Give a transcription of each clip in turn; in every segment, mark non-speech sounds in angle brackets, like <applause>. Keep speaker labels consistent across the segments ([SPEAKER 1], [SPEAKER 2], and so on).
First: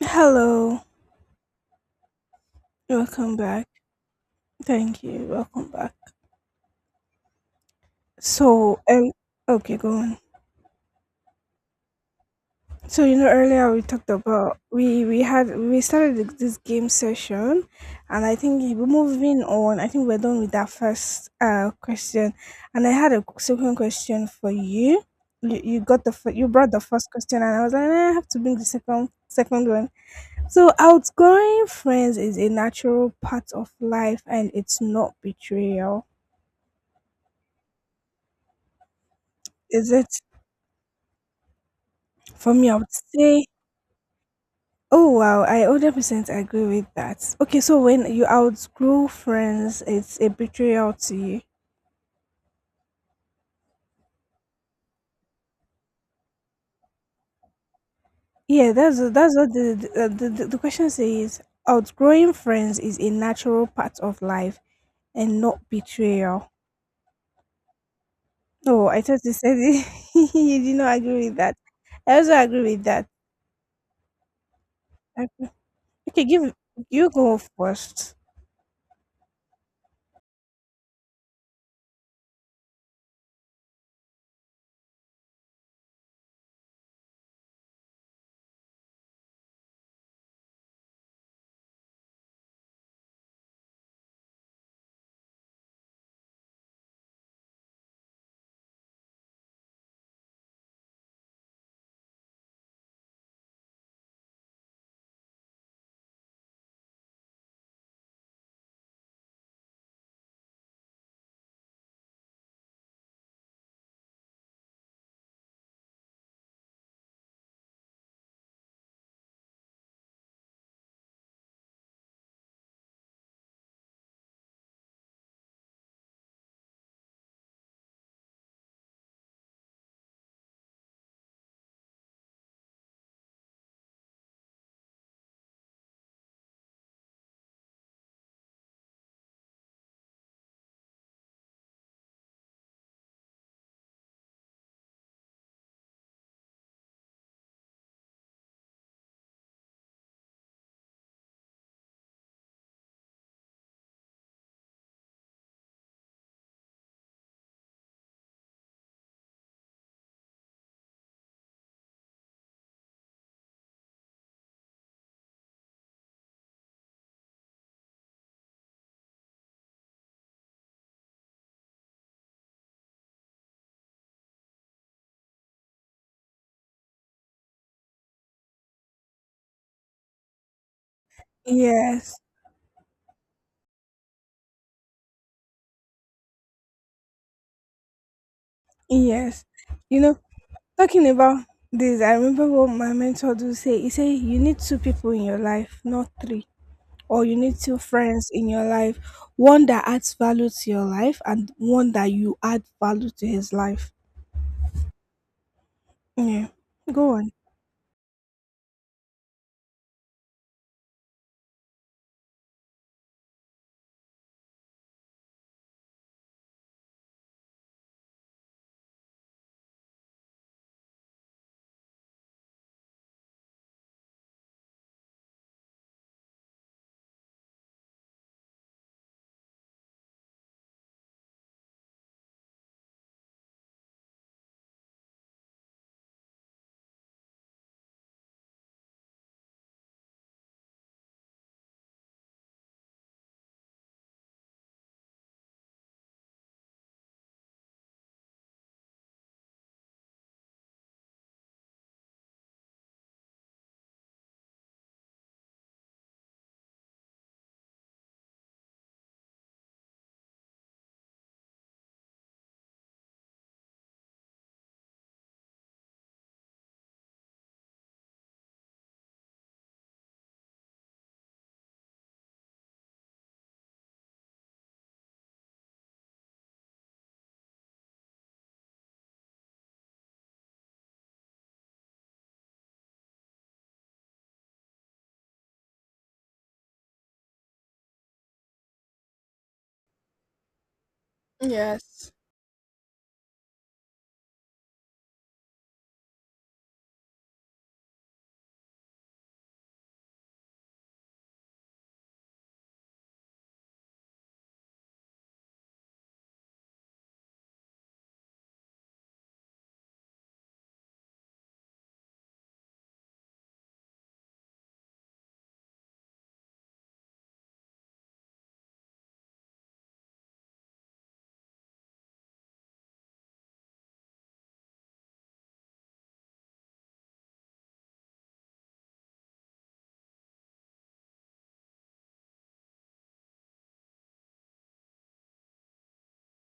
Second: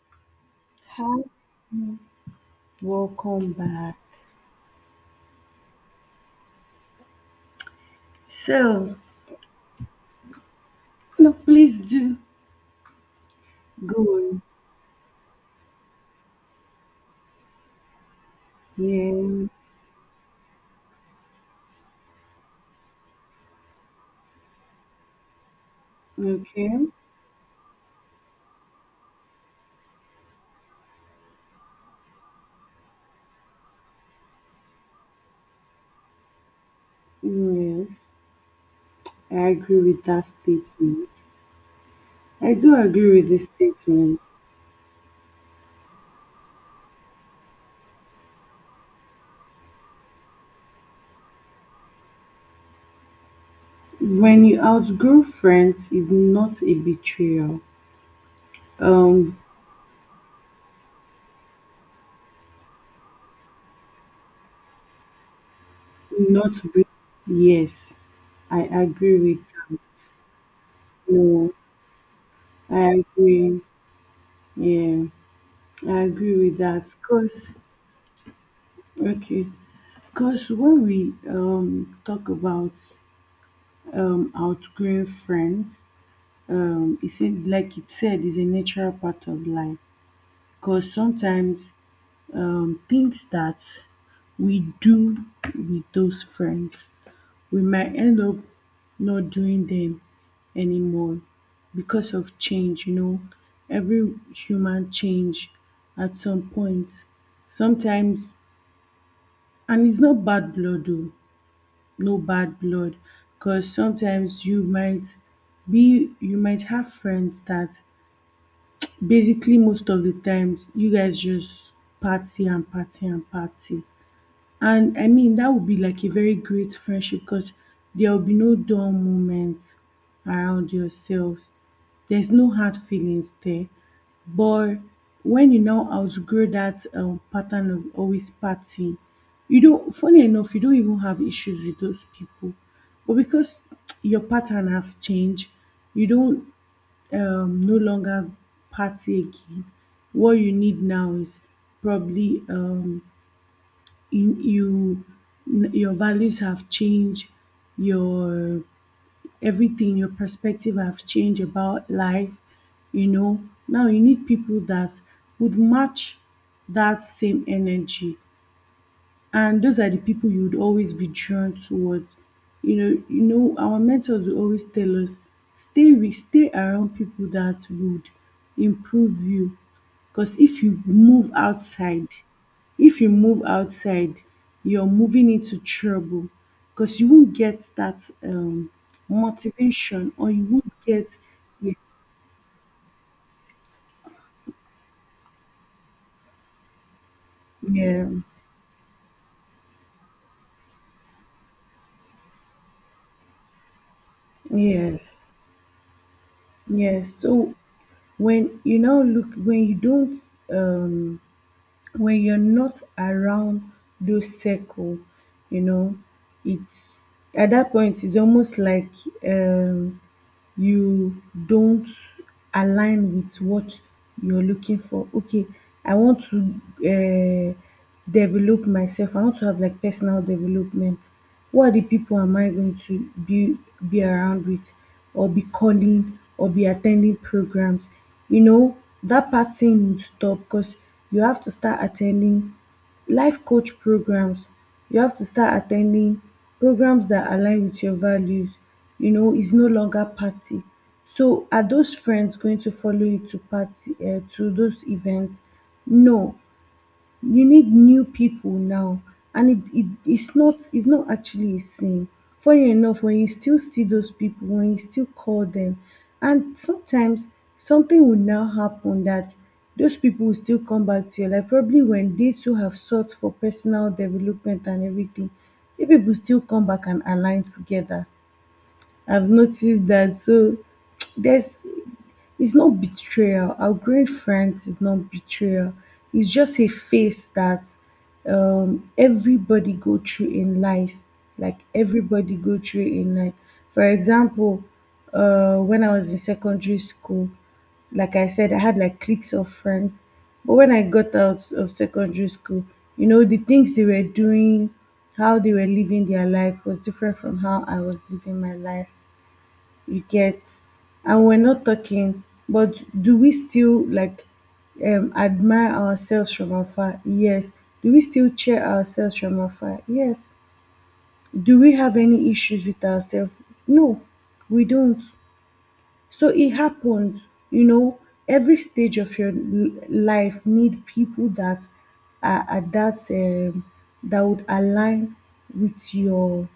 [SPEAKER 1] Hello,
[SPEAKER 2] Hi,
[SPEAKER 1] welcome
[SPEAKER 2] welcome
[SPEAKER 1] back.
[SPEAKER 2] back.
[SPEAKER 1] Thank you, welcome back. So,
[SPEAKER 2] So,
[SPEAKER 1] um, okay, go on.
[SPEAKER 2] no, please do
[SPEAKER 1] So earlier we
[SPEAKER 2] go
[SPEAKER 1] talked
[SPEAKER 2] on.
[SPEAKER 1] about we had we started th- this game session, and I think we're moving
[SPEAKER 2] Yeah,
[SPEAKER 1] on. I think we're done with that first question, and I had a second question for you. You brought
[SPEAKER 2] okay.
[SPEAKER 1] the first question, and I was like, "Eh, I have to bring the second one. So outgoing friends is a natural part of life, and it's not betrayal.
[SPEAKER 2] Yes, I agree
[SPEAKER 1] Is
[SPEAKER 2] with
[SPEAKER 1] it?
[SPEAKER 2] that statement.
[SPEAKER 1] For
[SPEAKER 2] I
[SPEAKER 1] me,
[SPEAKER 2] do
[SPEAKER 1] I would
[SPEAKER 2] agree with
[SPEAKER 1] say,
[SPEAKER 2] this statement.
[SPEAKER 1] oh wow, I 100% agree with that. Okay, so when you outgrow friends, it's a betrayal to you.
[SPEAKER 2] When you outgrow friends is not a betrayal.
[SPEAKER 1] Yeah, that's
[SPEAKER 2] Um,
[SPEAKER 1] what the question says. Outgrowing friends is a natural part of life and not betrayal.
[SPEAKER 2] not be- yes, I
[SPEAKER 1] Oh, I
[SPEAKER 2] agree
[SPEAKER 1] thought you
[SPEAKER 2] with
[SPEAKER 1] said
[SPEAKER 2] that.
[SPEAKER 1] it. <laughs> you did not agree with
[SPEAKER 2] No,
[SPEAKER 1] that. I also agree
[SPEAKER 2] I
[SPEAKER 1] with that.
[SPEAKER 2] agree. Yeah, I
[SPEAKER 1] Okay,
[SPEAKER 2] agree
[SPEAKER 1] give
[SPEAKER 2] with that.
[SPEAKER 1] you go first.
[SPEAKER 2] Okay, cause when we talk about outgrowing friends, it said, is a natural part of life. Because sometimes things that we do with those friends, we might end up not doing them anymore because of change. You know, every human change at some point. Sometimes, and it's not bad blood, though, no bad blood, because sometimes you might have friends that basically most of the times you guys just party and party and party, and I mean that would be like a very great friendship because there will be no dull moments around yourselves. There's no hard feelings there. But when you now outgrow that pattern of always partying, you don't, funny enough, you don't even have issues with those people. But because your pattern has changed, you don't no longer party again. What you need now is probably you your values have changed, your your perspective have changed about life. You know, now you need people that would match that same energy, and those are the people you would always be drawn towards. You know, our mentors will always tell us stay around people that would improve you. Because if you move outside,
[SPEAKER 1] Yes,
[SPEAKER 2] if you move outside, you're moving into trouble. Because you won't get that
[SPEAKER 1] yes. You
[SPEAKER 2] motivation,
[SPEAKER 1] know,
[SPEAKER 2] or you won't
[SPEAKER 1] talking
[SPEAKER 2] get.
[SPEAKER 1] about
[SPEAKER 2] Yeah,
[SPEAKER 1] this, I remember what my mentor do say. He say you need two people in your life, not three. Or you need two
[SPEAKER 2] yeah,
[SPEAKER 1] friends in your life. One that adds value to your life and one that you add value to his life.
[SPEAKER 2] yes.
[SPEAKER 1] Yeah.
[SPEAKER 2] Yes.
[SPEAKER 1] Go on.
[SPEAKER 2] So when you now look when you don't um when you're not around those circle, you know, it's, at that point, it's almost like um you don't align with what you're looking for. Okay, I want to develop myself. I want to have like personal development. Who are the people am I going to be around with, or be calling, or be attending programs? You know, that part thing would stop because you have to start attending life coach programs. You have to start attending programs that align with your values. You know, it's no longer party. So are those friends going to follow you to party, to those events? No. You need new people now, and it's not actually a sin. Funny enough, when you still see those people, when you still call them, and sometimes something will now happen, that those people will still come back to your life, probably when they too have sought for personal development and everything. If people still come back and align together, I've noticed that. So <tsk> there's it's not betrayal. Outgrowing friends is not betrayal. It's just a phase that everybody go through in life. Like
[SPEAKER 1] Yes.
[SPEAKER 2] everybody go through in life. For example, when I was in secondary school, like I said, I had like cliques of friends. But when I got out of secondary school, you know, the things they were doing, how they were living their life was different from how I was living my life, you get? And we're not talking. But do we still, like, admire ourselves from afar? Yes. Do we still cheer ourselves from afar? Yes. Do we have any issues with ourselves? No, we don't. So it happens. You know, every stage of your life need people that are at that would align with your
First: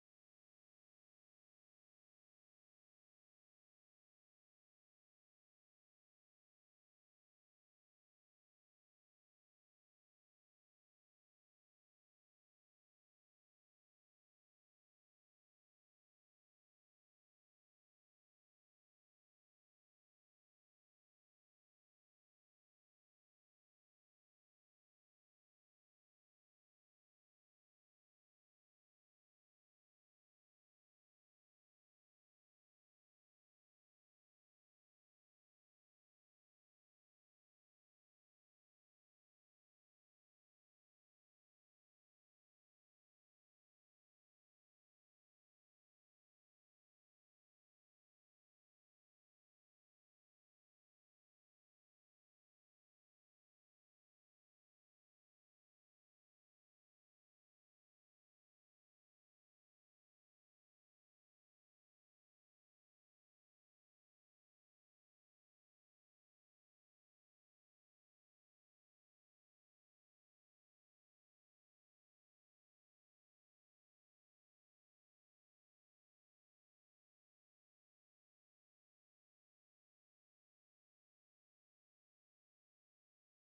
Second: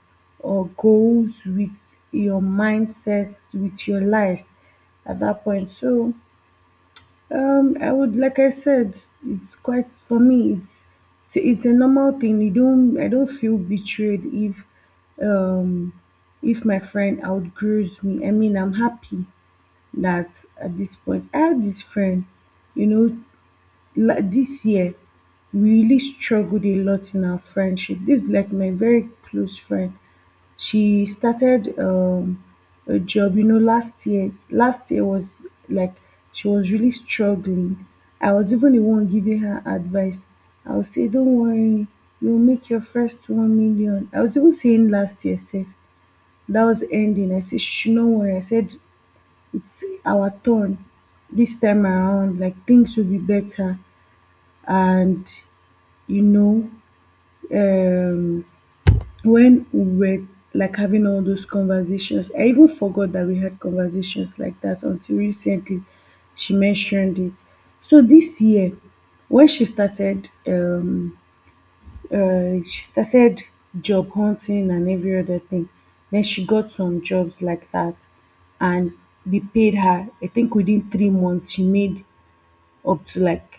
[SPEAKER 2] goals, with your mindset, with your life at that point. So I would, like I said, it's quite for me, it's a normal thing. You don't i don't feel betrayed if um if my friend outgrows me. I mean, I'm happy that at this point I had this friend. You know, this year we really struggled a lot in our friendship. This is like my very close friend. She started a job, you know, last year. Last year was, like, she was really struggling. I was even the one giving her advice. I would say, "Don't worry, you'll make your first 1 million." I was even saying last year, safe that was ending. I said, she should not worry. I said, it's our turn, this time around, like, things will be better. And, you know, um when we were like having all those conversations, I even forgot that we had conversations like that until recently she mentioned it. So this year, when she started job hunting and every other thing, then she got some jobs like that, and they paid her, I think within 3 months she made up to like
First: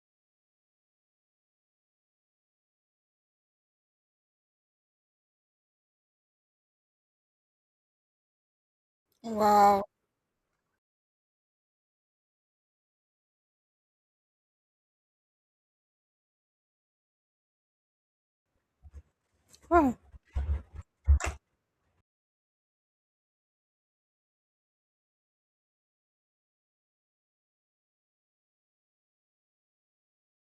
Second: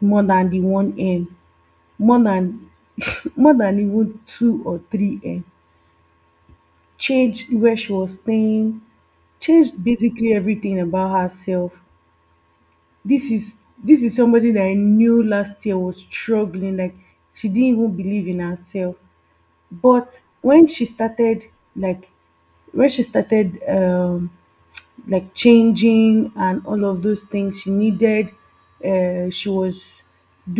[SPEAKER 2] more than more than <laughs> more than even two or three m, changed where she was staying, changed
[SPEAKER 1] Wow.
[SPEAKER 2] basically everything about herself. This is, somebody that I knew last year was struggling, like she didn't even believe in herself.
[SPEAKER 1] Wow.
[SPEAKER 2] But when she started, like when she started like changing, and all of those things she needed, she was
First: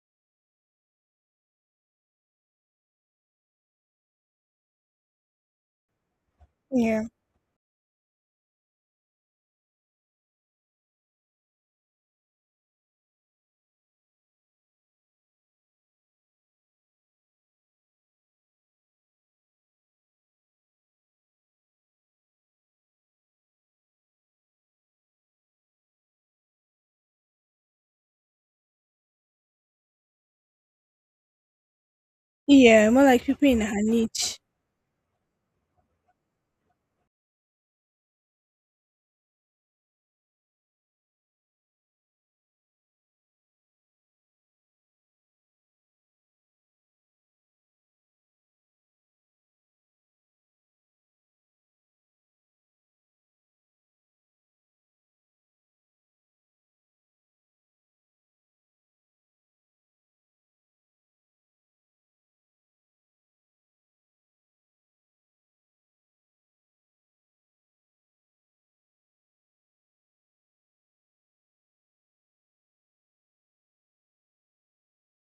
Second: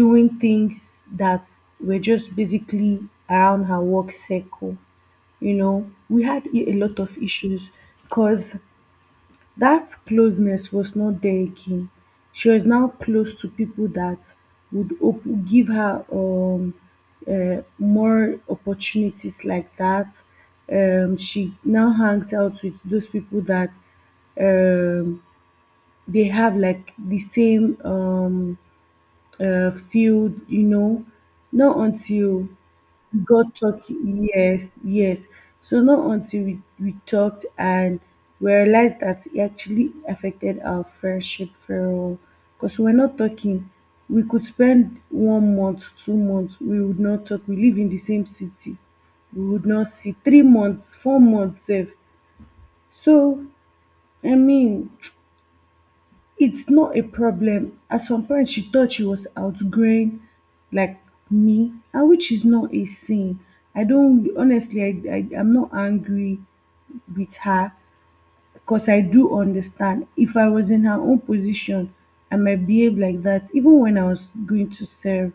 [SPEAKER 2] doing things that were just basically around her work circle. You know, we had a lot
[SPEAKER 1] Yeah.
[SPEAKER 2] of issues because that closeness was not there again. She was now close to people that would give her more opportunities like that. She now hangs out with those people that um, they have, like, the same, field, you know, not until
[SPEAKER 1] Yeah, more
[SPEAKER 2] we
[SPEAKER 1] like people
[SPEAKER 2] got
[SPEAKER 1] in her
[SPEAKER 2] talking.
[SPEAKER 1] niche.
[SPEAKER 2] Yes, yes. So not until we talked and we realized that it actually affected our friendship very well. Because we're not talking. We could spend 1 month, 2 months, we would not talk. We live in the same city. We would not see 3 months, 4 months sef. So, I mean, it's not a problem. At some point she thought she was outgrowing, like, me, and which is not a sin. I don't honestly I I'm not angry with her. 'Cause I do understand. If I was in her own position, I might behave like that. Even when I was going to serve,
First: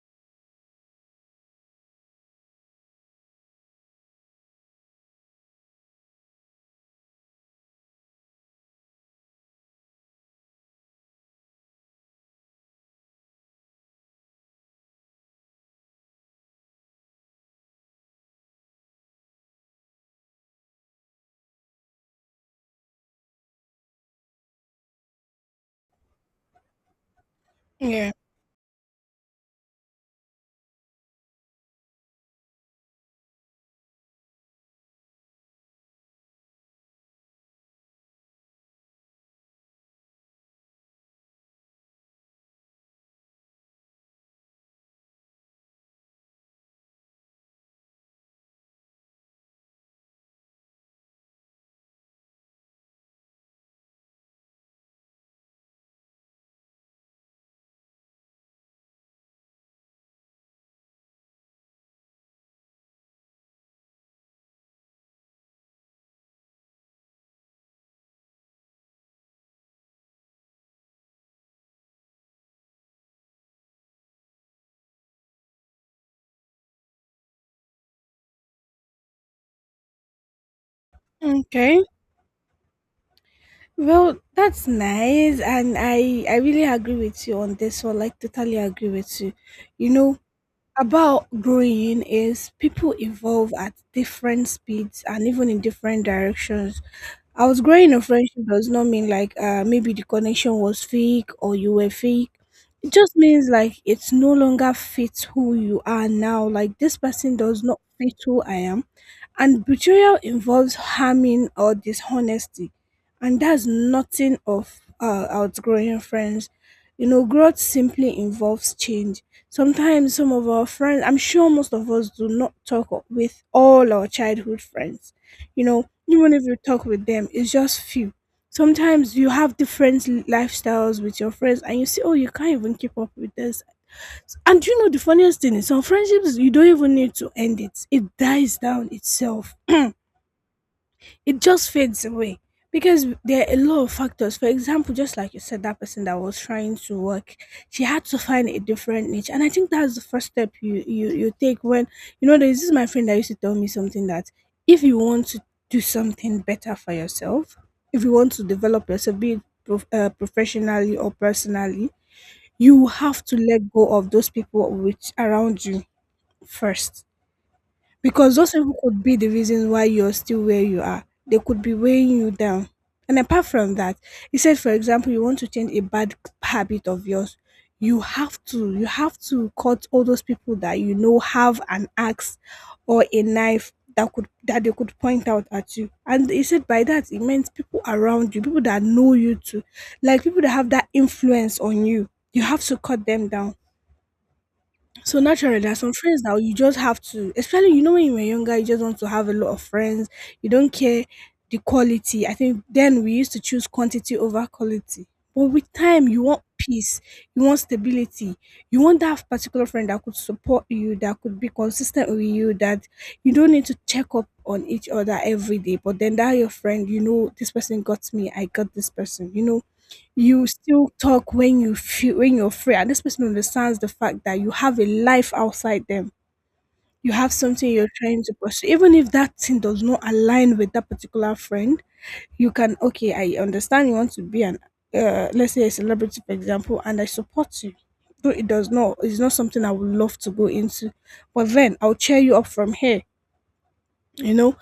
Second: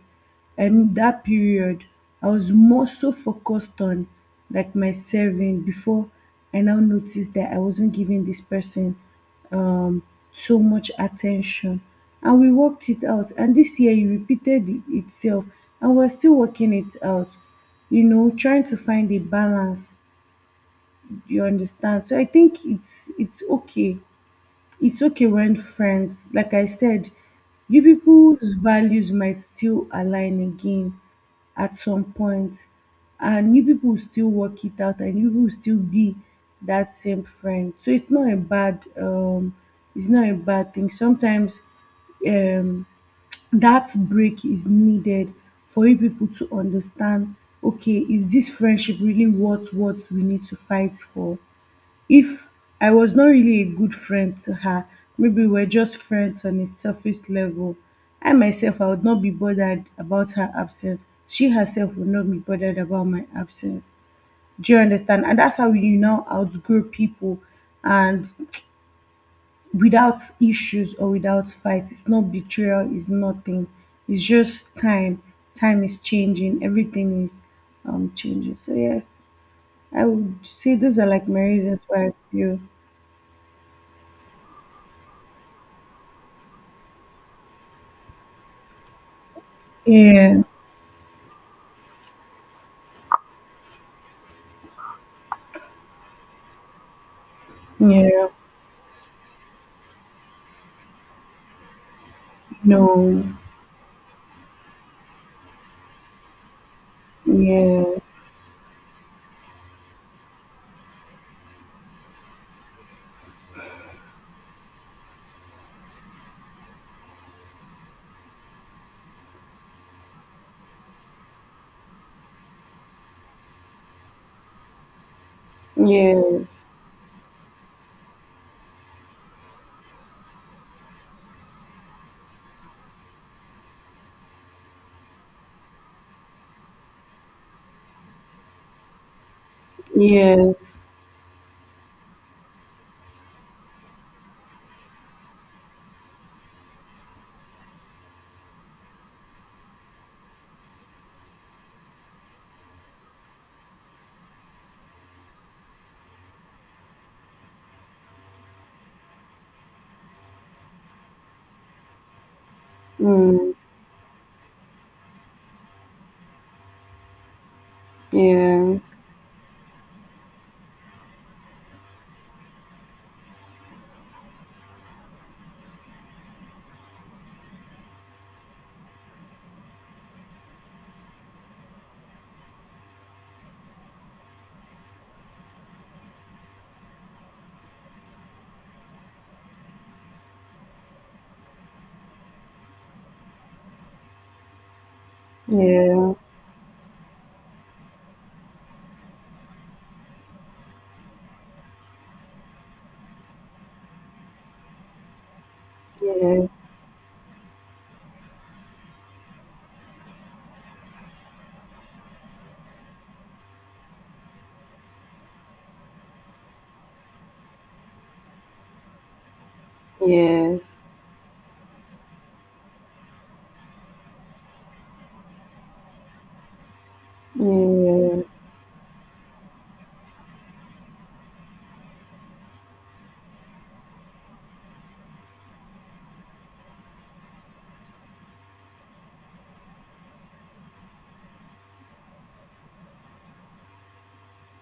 [SPEAKER 2] and that period, I was more so focused on, like, my serving, before I now noticed that I wasn't giving this person um so much attention. And we worked it out. And this year it repeated itself. And we're still working it out, you know, trying to find a balance. You understand? So I think it's okay when friends, like I said, you
[SPEAKER 1] Yeah.
[SPEAKER 2] people's values might still align again at some point, and you people will still work it out, and you people will still be that same friend. So it's not a bad, it's not a bad thing. Sometimes, um, that break is needed for you people to understand. Okay, is this friendship really worth what we need to fight for? If I was not really a good friend to her, maybe we're just friends on a surface level. I myself, I would not be bothered about her absence. She herself would not be bothered about my absence. Do you understand? And that's how you now outgrow people, and without issues or without fights, it's not betrayal, it's nothing. It's just time. Time is changing, everything is changing. So yes, I would say those are like my
[SPEAKER 1] Okay.
[SPEAKER 2] reasons why I feel.
[SPEAKER 1] Well, that's nice and I really agree with you on this one. Like totally agree with you. You know,
[SPEAKER 2] Yeah.
[SPEAKER 1] about growing is people evolve at different speeds and even in different directions. I was growing a
[SPEAKER 2] Yeah.
[SPEAKER 1] friendship does not mean like maybe the connection was fake or you were fake. It just
[SPEAKER 2] No.
[SPEAKER 1] means like it's no longer fits who you are now. Like this person does not
[SPEAKER 2] Yeah.
[SPEAKER 1] fit who I am, and betrayal involves harming or dishonesty, and that's nothing of outgrowing friends. You know, growth simply involves change. Sometimes some of our friends, I'm sure most of us do not talk with all our childhood friends. You know, even if you
[SPEAKER 2] Yes.
[SPEAKER 1] talk with them, it's just few. Sometimes you have different lifestyles with your friends, and you see, oh, you can't even keep up with this, and you know the funniest thing is some friendships you don't even need to end it. It dies down itself. <clears throat> it
[SPEAKER 2] Yes.
[SPEAKER 1] just fades away because there are a lot of factors. For example, just like you said, that person that was trying to work, she had to find a different niche, and I think that's the first step you take when you know there's this is my friend that used to tell me something that if you want to do something better for yourself, if you want to develop yourself, be it professionally or personally, you have to
[SPEAKER 2] Mm.
[SPEAKER 1] let go of those people which around you first, because those people
[SPEAKER 2] Yeah.
[SPEAKER 1] could be the reason why you're still where you are. They could be weighing you down, and apart from that, you said for example you want to change a bad habit of yours. You have to cut all those people that you know have an axe or a knife that they could point out at you, and he said by that it means people around you, people that know you too, like people that have that influence on you, you have to cut them down. So naturally, there are some
[SPEAKER 2] Yeah.
[SPEAKER 1] friends that you just have to, especially you know when you were younger, you just want to have a lot of friends. You don't care the quality. I think then we used to choose quantity over quality. But with time, you want
[SPEAKER 2] Yes.
[SPEAKER 1] peace, you want stability, you want that particular friend that could support you, that could be consistent with you, that you don't need to check up on each other every day. But then that your friend, you know, this person got me, I got this person. You know, you
[SPEAKER 2] Yes.
[SPEAKER 1] still talk when you feel when you're free, and this person understands the fact that you have a life outside them. You have something you're trying
[SPEAKER 2] Yes.
[SPEAKER 1] to pursue, even if that thing does not align with that particular friend. You can okay, I understand you want to be an let's say a celebrity, for example, and I support you. Though it does not, it's not something I would love to go into, but then I'll cheer you up from here. You know,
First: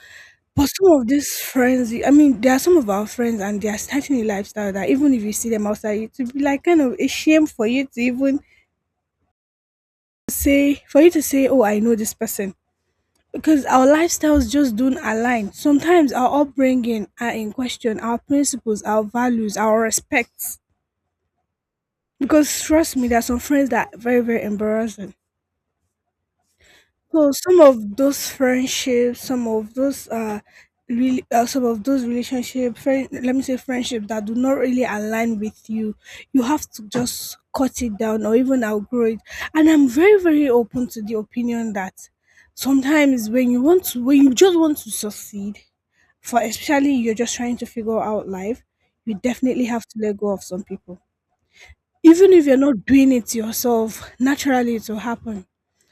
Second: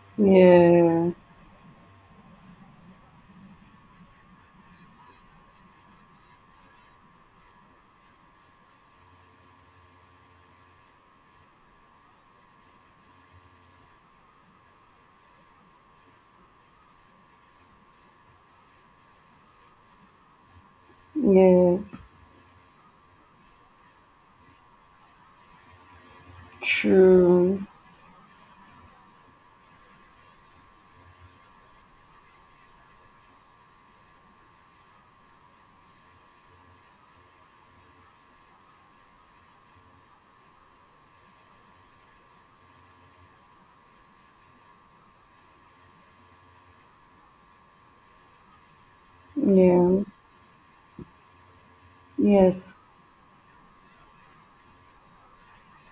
[SPEAKER 1] but some of
[SPEAKER 2] Yeah.
[SPEAKER 1] these friends, I mean, there are some of our friends and they are starting a lifestyle that even if you see them outside, it would be like kind of a shame for you to even say, for you to say, oh, I know this person. Because our lifestyles just don't align. Sometimes our upbringing are in question, our principles, our values, our respects.
[SPEAKER 2] Yes.
[SPEAKER 1] Because trust me, there are some friends that are very, very embarrassing. So some
[SPEAKER 2] True.
[SPEAKER 1] of those friendships, some of those really some of those relationships friend, let me say friendships that do not really align with you, you have to just cut it down or even outgrow it, and I'm very, very open to the opinion that sometimes when you just want to succeed for especially you're just trying to figure out life, you definitely have to
[SPEAKER 2] Yeah.
[SPEAKER 1] let go of some people, even if you're
[SPEAKER 2] Yes.
[SPEAKER 1] not doing it yourself, naturally it will happen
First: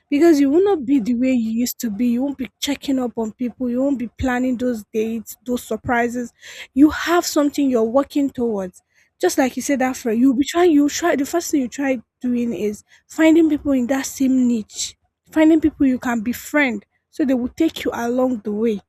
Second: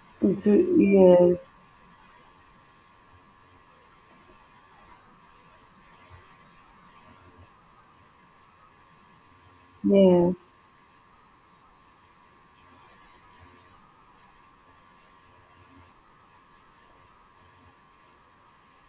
[SPEAKER 1] because you
[SPEAKER 2] Do,
[SPEAKER 1] will not be the way
[SPEAKER 2] yes.
[SPEAKER 1] you used to be. You won't be checking up on people. You won't be planning those dates, those surprises. You have something you're working towards. Just like you said, that friend, you'll
[SPEAKER 2] Yes.
[SPEAKER 1] be trying, you try, the first thing you try doing is finding people in that same niche, finding people you can befriend so they will take you along the way,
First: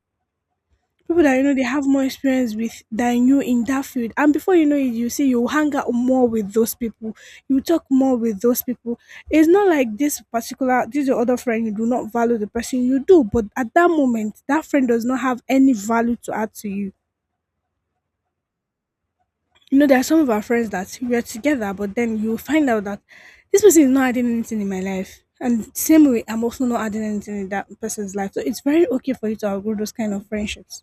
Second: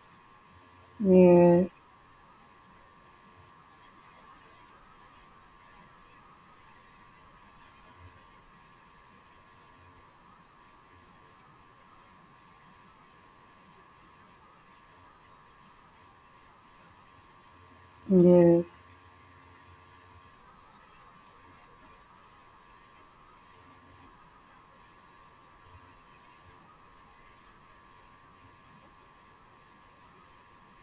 [SPEAKER 2] Yes.
[SPEAKER 1] people that you know they
[SPEAKER 2] Yes.
[SPEAKER 1] have more experience with than you in that field, and before you know it, you see you hang out more with those people, you talk more with those people. It's not like this your other friend you do not value the person, you do, but at that moment that friend does not have any value to add to you.
[SPEAKER 2] Yes.
[SPEAKER 1] You know, there are some of our friends that we are together, but then you find out that this person is not adding anything in my life, and same way I'm also not adding anything in that person's life, so it's very okay for you to outgrow those kind of friendships.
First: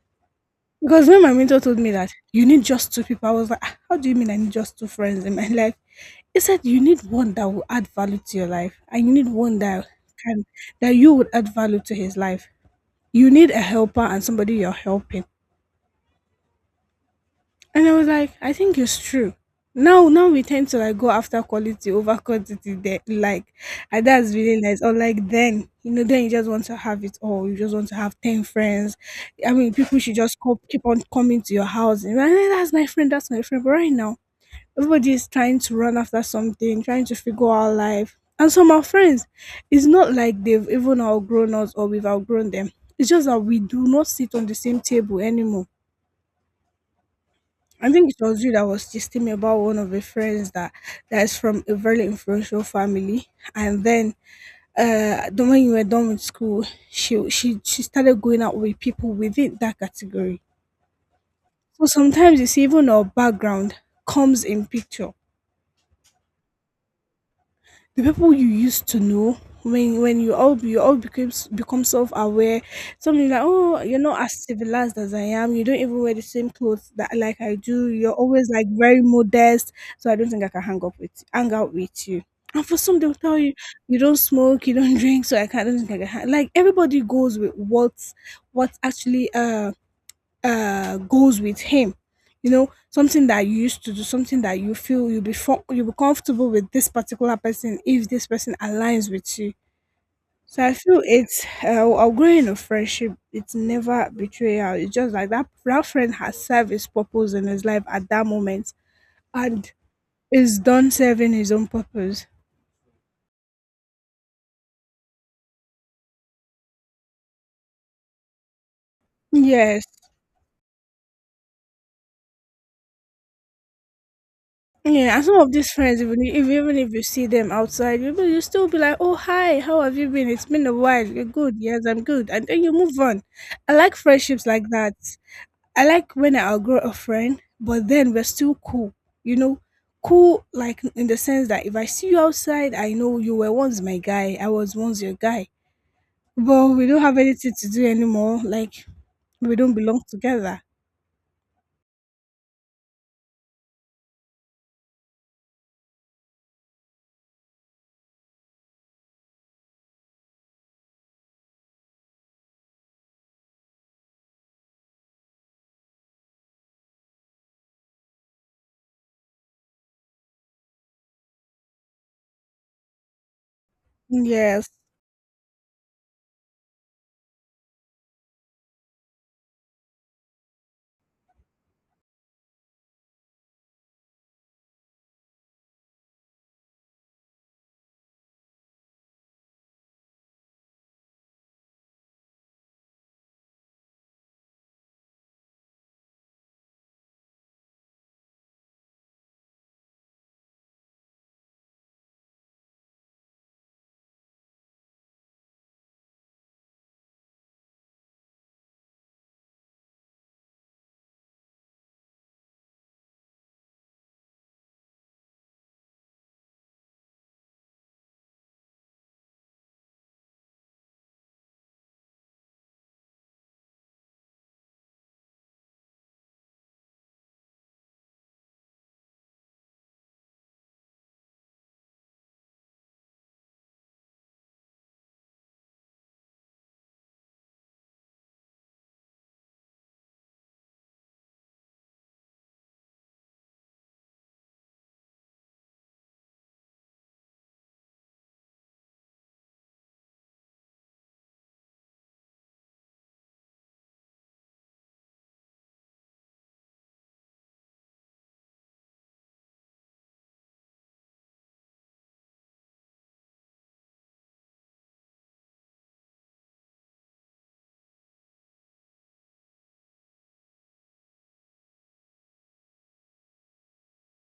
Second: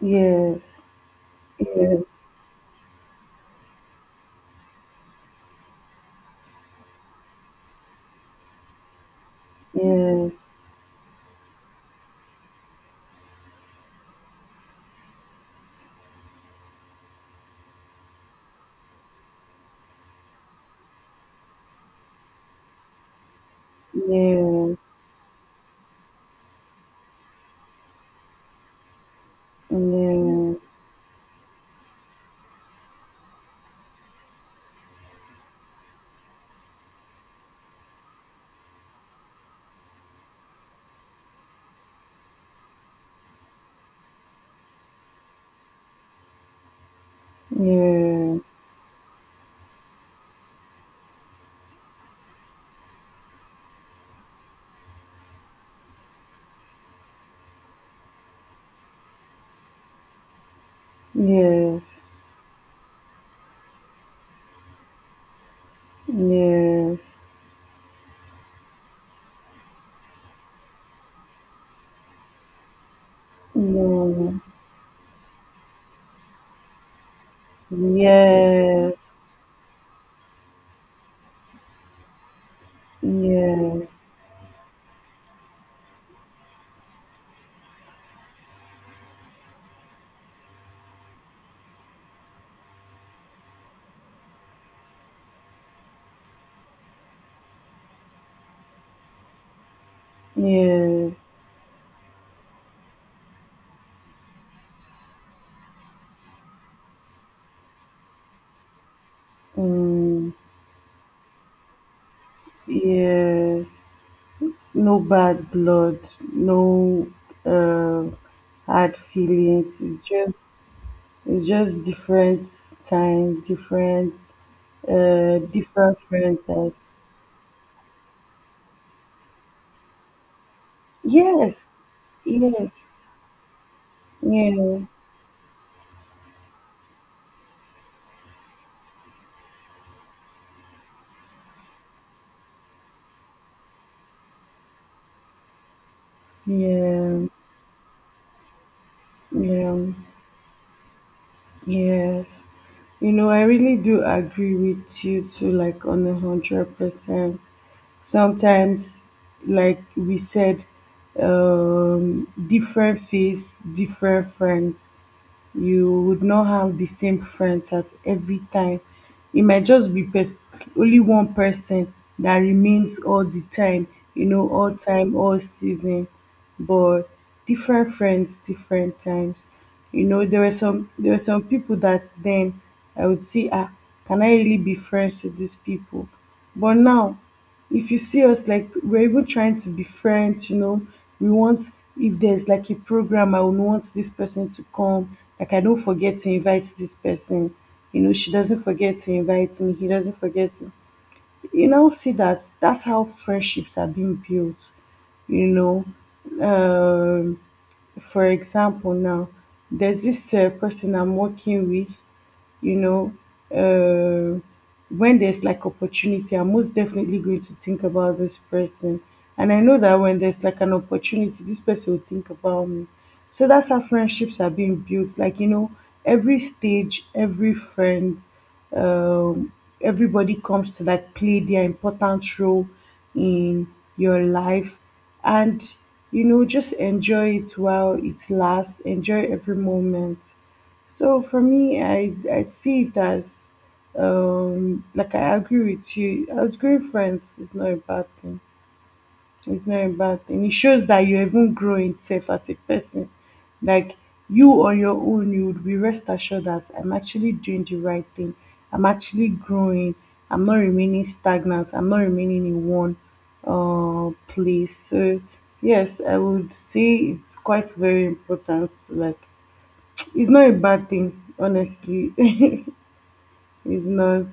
[SPEAKER 2] Yes.
[SPEAKER 1] Because when my mentor told me
[SPEAKER 2] Yes.
[SPEAKER 1] that you need just two people, I was like, "Ah, how do you mean I need just two friends in my <laughs> life? He said you need one that will add value to your life, and you need one that can that you would add value to his life. You need a helper and somebody you're helping. And I was like, I think it's true. Now, now we tend to like go after quality over quantity. There, like, and that's really
[SPEAKER 2] Yes.
[SPEAKER 1] nice. Or like then, you know, then you just want to have it all. You just want to have 10 friends. I mean, people should just
[SPEAKER 2] Yes.
[SPEAKER 1] keep on coming to your house. And you're like, "Eh, that's my friend. That's my friend. But right now, everybody is trying to run after something, trying to figure out life. And some of our friends, it's not like they've even outgrown us or we've outgrown them. It's just that we do not sit on the same table anymore. I think it was you that was texting me about one of your friends that that is from a very influential family, and then the when you were done with school, she started going out with people within that category.
[SPEAKER 2] Yeah.
[SPEAKER 1] So
[SPEAKER 2] Yes.
[SPEAKER 1] sometimes you see even our background comes in picture.
[SPEAKER 2] Yes.
[SPEAKER 1] The people you used to know when you all became become self-aware, something like oh you're not
[SPEAKER 2] No,
[SPEAKER 1] as civilized as I am, you don't even wear the same clothes that like I
[SPEAKER 2] no,
[SPEAKER 1] do,
[SPEAKER 2] no.
[SPEAKER 1] you're always like
[SPEAKER 2] Yes.
[SPEAKER 1] very modest, so I don't think I can hang out with you. And for some they'll tell you,
[SPEAKER 2] Yes. Mm.
[SPEAKER 1] you don't smoke, you don't <laughs> drink, so I can't, I don't think I can hang. Like everybody goes with what's actually goes with him. You know, something that you used to do, something that you feel you'll be comfortable with this particular person if this person aligns with you. So I feel
[SPEAKER 2] Yes.
[SPEAKER 1] it's our growing of friendship, it's never betrayal, it's just like that that friend has served his purpose in his life at that moment and
[SPEAKER 2] Mm.
[SPEAKER 1] is done serving his own purpose.
[SPEAKER 2] Yes. No bad blood. No, uh, hard feelings.
[SPEAKER 1] Yes.
[SPEAKER 2] It's just different time, different,
[SPEAKER 1] Yeah, and some of these
[SPEAKER 2] different
[SPEAKER 1] friends, even if
[SPEAKER 2] friend type.
[SPEAKER 1] even if you see them outside, you still be like, "Oh, hi, how have you been? It's been a while. You're good,
[SPEAKER 2] Yes.
[SPEAKER 1] yes, I'm good." And then you
[SPEAKER 2] Yes.
[SPEAKER 1] move on. I like friendships like
[SPEAKER 2] Yeah.
[SPEAKER 1] that. I like when I outgrow a friend, but then we're still cool. You know, cool like in the sense that if I see you outside, I know you were once my guy. I was once your guy, but we don't have
[SPEAKER 2] Yeah.
[SPEAKER 1] anything to do anymore. Like
[SPEAKER 2] Yeah.
[SPEAKER 1] we don't
[SPEAKER 2] Yeah,
[SPEAKER 1] belong together.
[SPEAKER 2] yes. You know, I really do agree with you too, like on 100%. Sometimes, like we said, different face, different friends. You would not have the same friends at every time. It might just be only one person that remains all the time, you know,
[SPEAKER 1] Yes.
[SPEAKER 2] all time, all season. But different friends, different times. You know, there were some people that then I would say, ah, can I really be friends with these people? But now, if you see us, like, we're even trying to be friends, you know, we want if there's like a program, I would want this person to come. Like, I don't forget to invite this person. You know, she doesn't forget to invite me. He doesn't forget to. You now see that that's how friendships are being built. You know, um, for example, now there's this person I'm working with, you know, uh, when there's like opportunity, I'm most definitely going to think about this person. And I know that when there's like an opportunity, this person will think about me. So that's how friendships are being built. Like, every stage, every friend, um, everybody comes to like play their important role in your life. And, just enjoy it while it lasts, enjoy every moment. So for me, I see it as like I agree with you. Outgrowing friends is not a bad thing. It's not a bad thing. It shows that you're even growing self as a person. Like you on your own, you would be rest assured that I'm actually doing the right thing. I'm actually growing. I'm not remaining stagnant. I'm not remaining in one place. So yes, I would say it's quite very important. Like it's not a bad thing, honestly. <laughs> It's not.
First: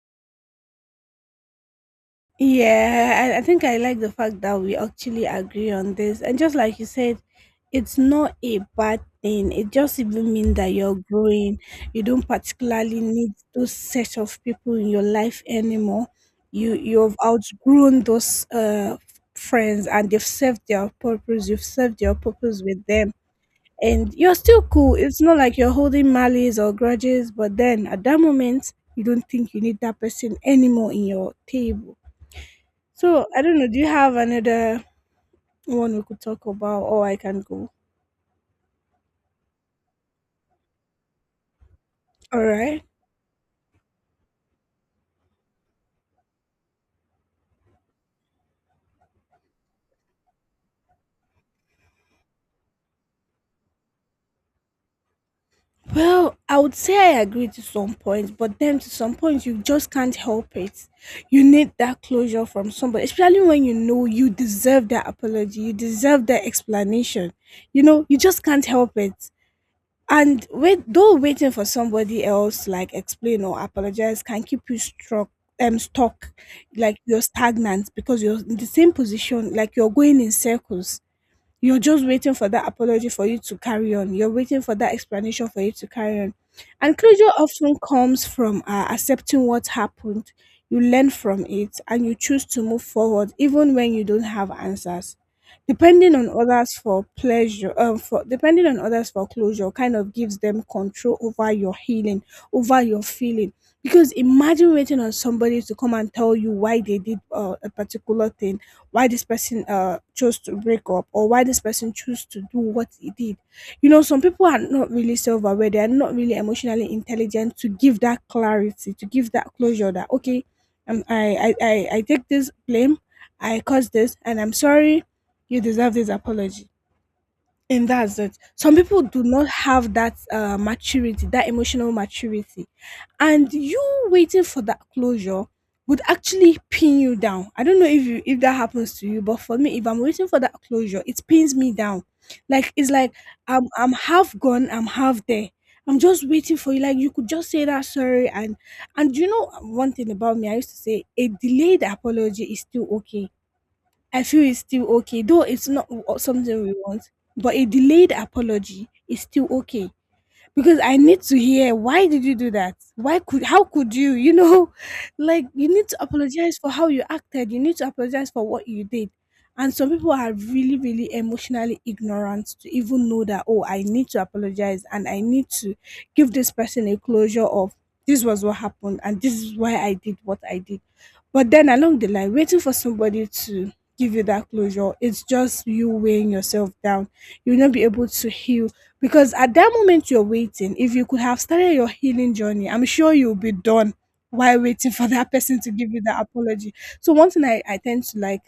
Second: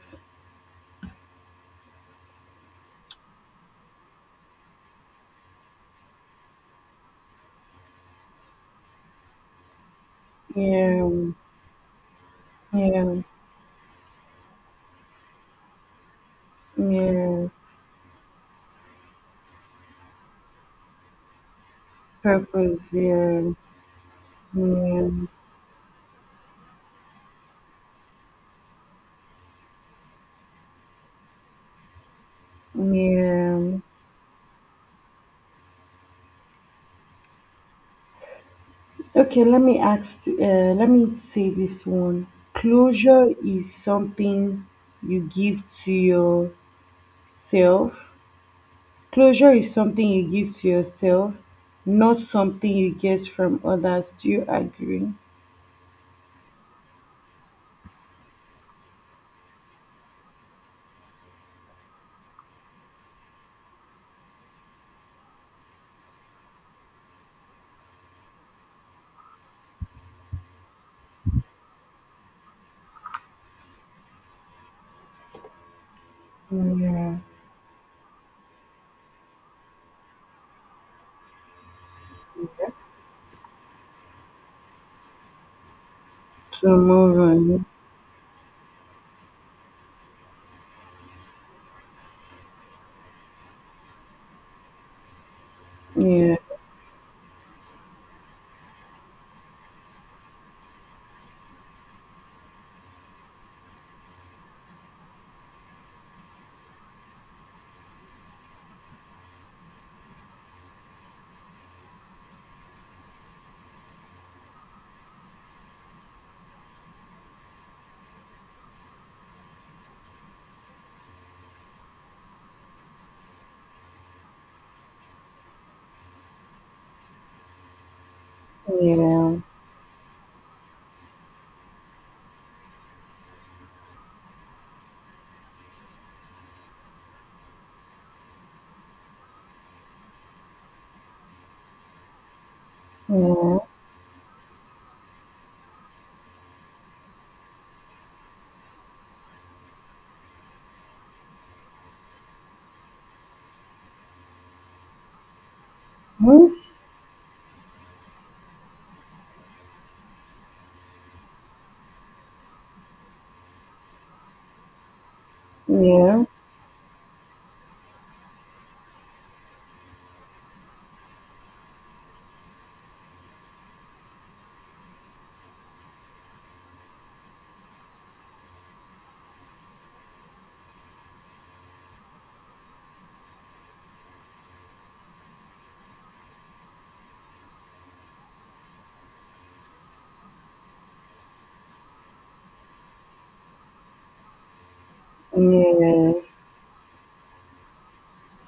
[SPEAKER 1] Yeah, I think I like the fact that we actually agree on this. And just like you said, it's not a bad thing. It just even means that you're
[SPEAKER 2] Yeah,
[SPEAKER 1] growing. You don't particularly
[SPEAKER 2] yeah,
[SPEAKER 1] need those set of people in your life anymore. You've
[SPEAKER 2] yeah.
[SPEAKER 1] outgrown those friends and they've served their purpose. You've served your purpose with
[SPEAKER 2] Purpose,
[SPEAKER 1] them.
[SPEAKER 2] yeah,
[SPEAKER 1] And you're still cool.
[SPEAKER 2] yeah,
[SPEAKER 1] It's not like you're holding malice or grudges, but then at that moment you don't think you need that person anymore in your table. So I don't know. Do
[SPEAKER 2] yeah.
[SPEAKER 1] you have another one we could talk about, or I can go?
[SPEAKER 2] Okay, let me say this one.
[SPEAKER 1] All right.
[SPEAKER 2] Closure is something you give to yourself. Closure is something you give to yourself, not something you get from others. Do you agree?
[SPEAKER 1] Well, I would say I agree to some points, but then to some points you just can't help it. You need that closure from somebody, especially when you know you deserve that apology, you deserve that explanation. You know, you just can't help it. And wait, though waiting for somebody else like explain or apologize can keep you stuck, like
[SPEAKER 2] Yeah.
[SPEAKER 1] you're stagnant because you're in the same position, like you're going in circles. You're just waiting for that
[SPEAKER 2] Yeah.
[SPEAKER 1] apology for you to carry on. You're waiting for that explanation for you to carry on.
[SPEAKER 2] To
[SPEAKER 1] And
[SPEAKER 2] move
[SPEAKER 1] closure
[SPEAKER 2] on.
[SPEAKER 1] often comes from accepting what happened. You learn from it and you choose to move forward even when you don't have answers.
[SPEAKER 2] Yeah.
[SPEAKER 1] Depending on others for closure kind of gives them control over your healing, over your feeling. Because imagine waiting on somebody to come and tell you why they did a particular thing, why this person chose to break up, or why this person chose to do what he did. You know, some people are not really self-aware, they are not really emotionally intelligent to give that clarity, to give that closure that, okay, I take this blame, I caused this and I'm sorry, you deserve this apology, and that's it. Some people do
[SPEAKER 2] Yeah.
[SPEAKER 1] not have that maturity, that emotional maturity. And you waiting for that closure would actually pin you down. I don't know if you, if that happens to you, but for me, if I'm waiting for that closure, it pins me down. Like it's like
[SPEAKER 2] Yeah.
[SPEAKER 1] I'm half gone, I'm half there. I'm just waiting for you. Like you could just say that sorry, and you know, one thing about me, I used to say a delayed apology is still okay. I feel it's still okay, though it's not
[SPEAKER 2] Hmm?
[SPEAKER 1] something we want, but a delayed apology is still okay because I need to hear, why did you do that? Why could, how could you? You know, <laughs> like you need to
[SPEAKER 2] Yeah.
[SPEAKER 1] apologize for how you acted. You need to apologize for what you did. And some people are really, really emotionally ignorant to even know that, oh, I need to apologize and I need to give this person a closure of, this was what happened and this is why I did what I did. But then along the line, waiting for somebody to give you that closure, it's just you weighing yourself down. You'll not be able to heal because at that moment you're waiting. If you could have started your healing journey, I'm sure you'll be done while waiting for that person to give you
[SPEAKER 2] Yeah.
[SPEAKER 1] that apology. So one thing I tend to like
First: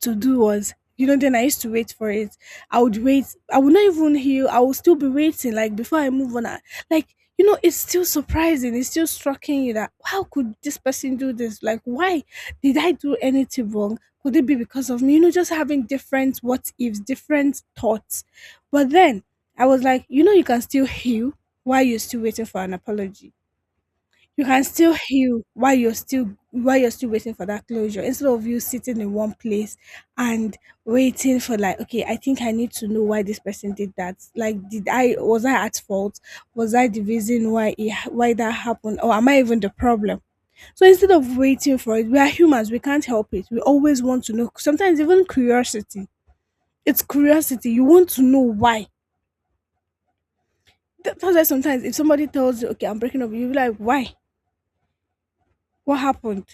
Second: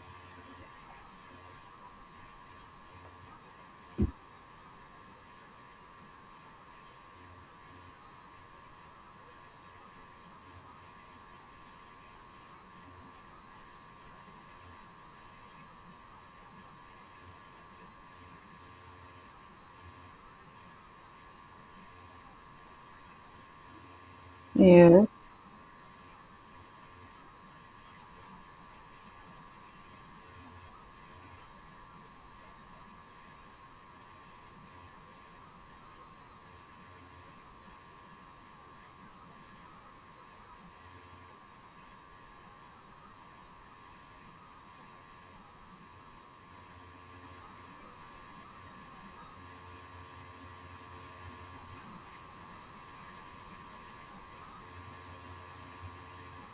[SPEAKER 1] to do was, you know, then I used to wait for it. I would wait, I would not even heal, I would still be waiting, like before I move on like, you know, it's still surprising, it's still striking you that, how could this person do this? Like, why? Did I do anything wrong? Could it be because of me? You know, just having different what ifs different thoughts. But then I was like, you know, you can still heal while you still waiting for an apology, you can still
[SPEAKER 2] Yeah.
[SPEAKER 1] heal while you're still waiting for that closure instead of you sitting in one place and waiting for, like, okay, I think I need to know why this person did that. Like, did I was I at fault, was I the reason why that happened, or am I even the problem? So instead of waiting for it, we are humans, we can't help it, we always want to know. Sometimes even curiosity, it's curiosity, you want to know why. That- that's why sometimes if somebody tells you, okay, I'm breaking up, you'll be like, why? What happened?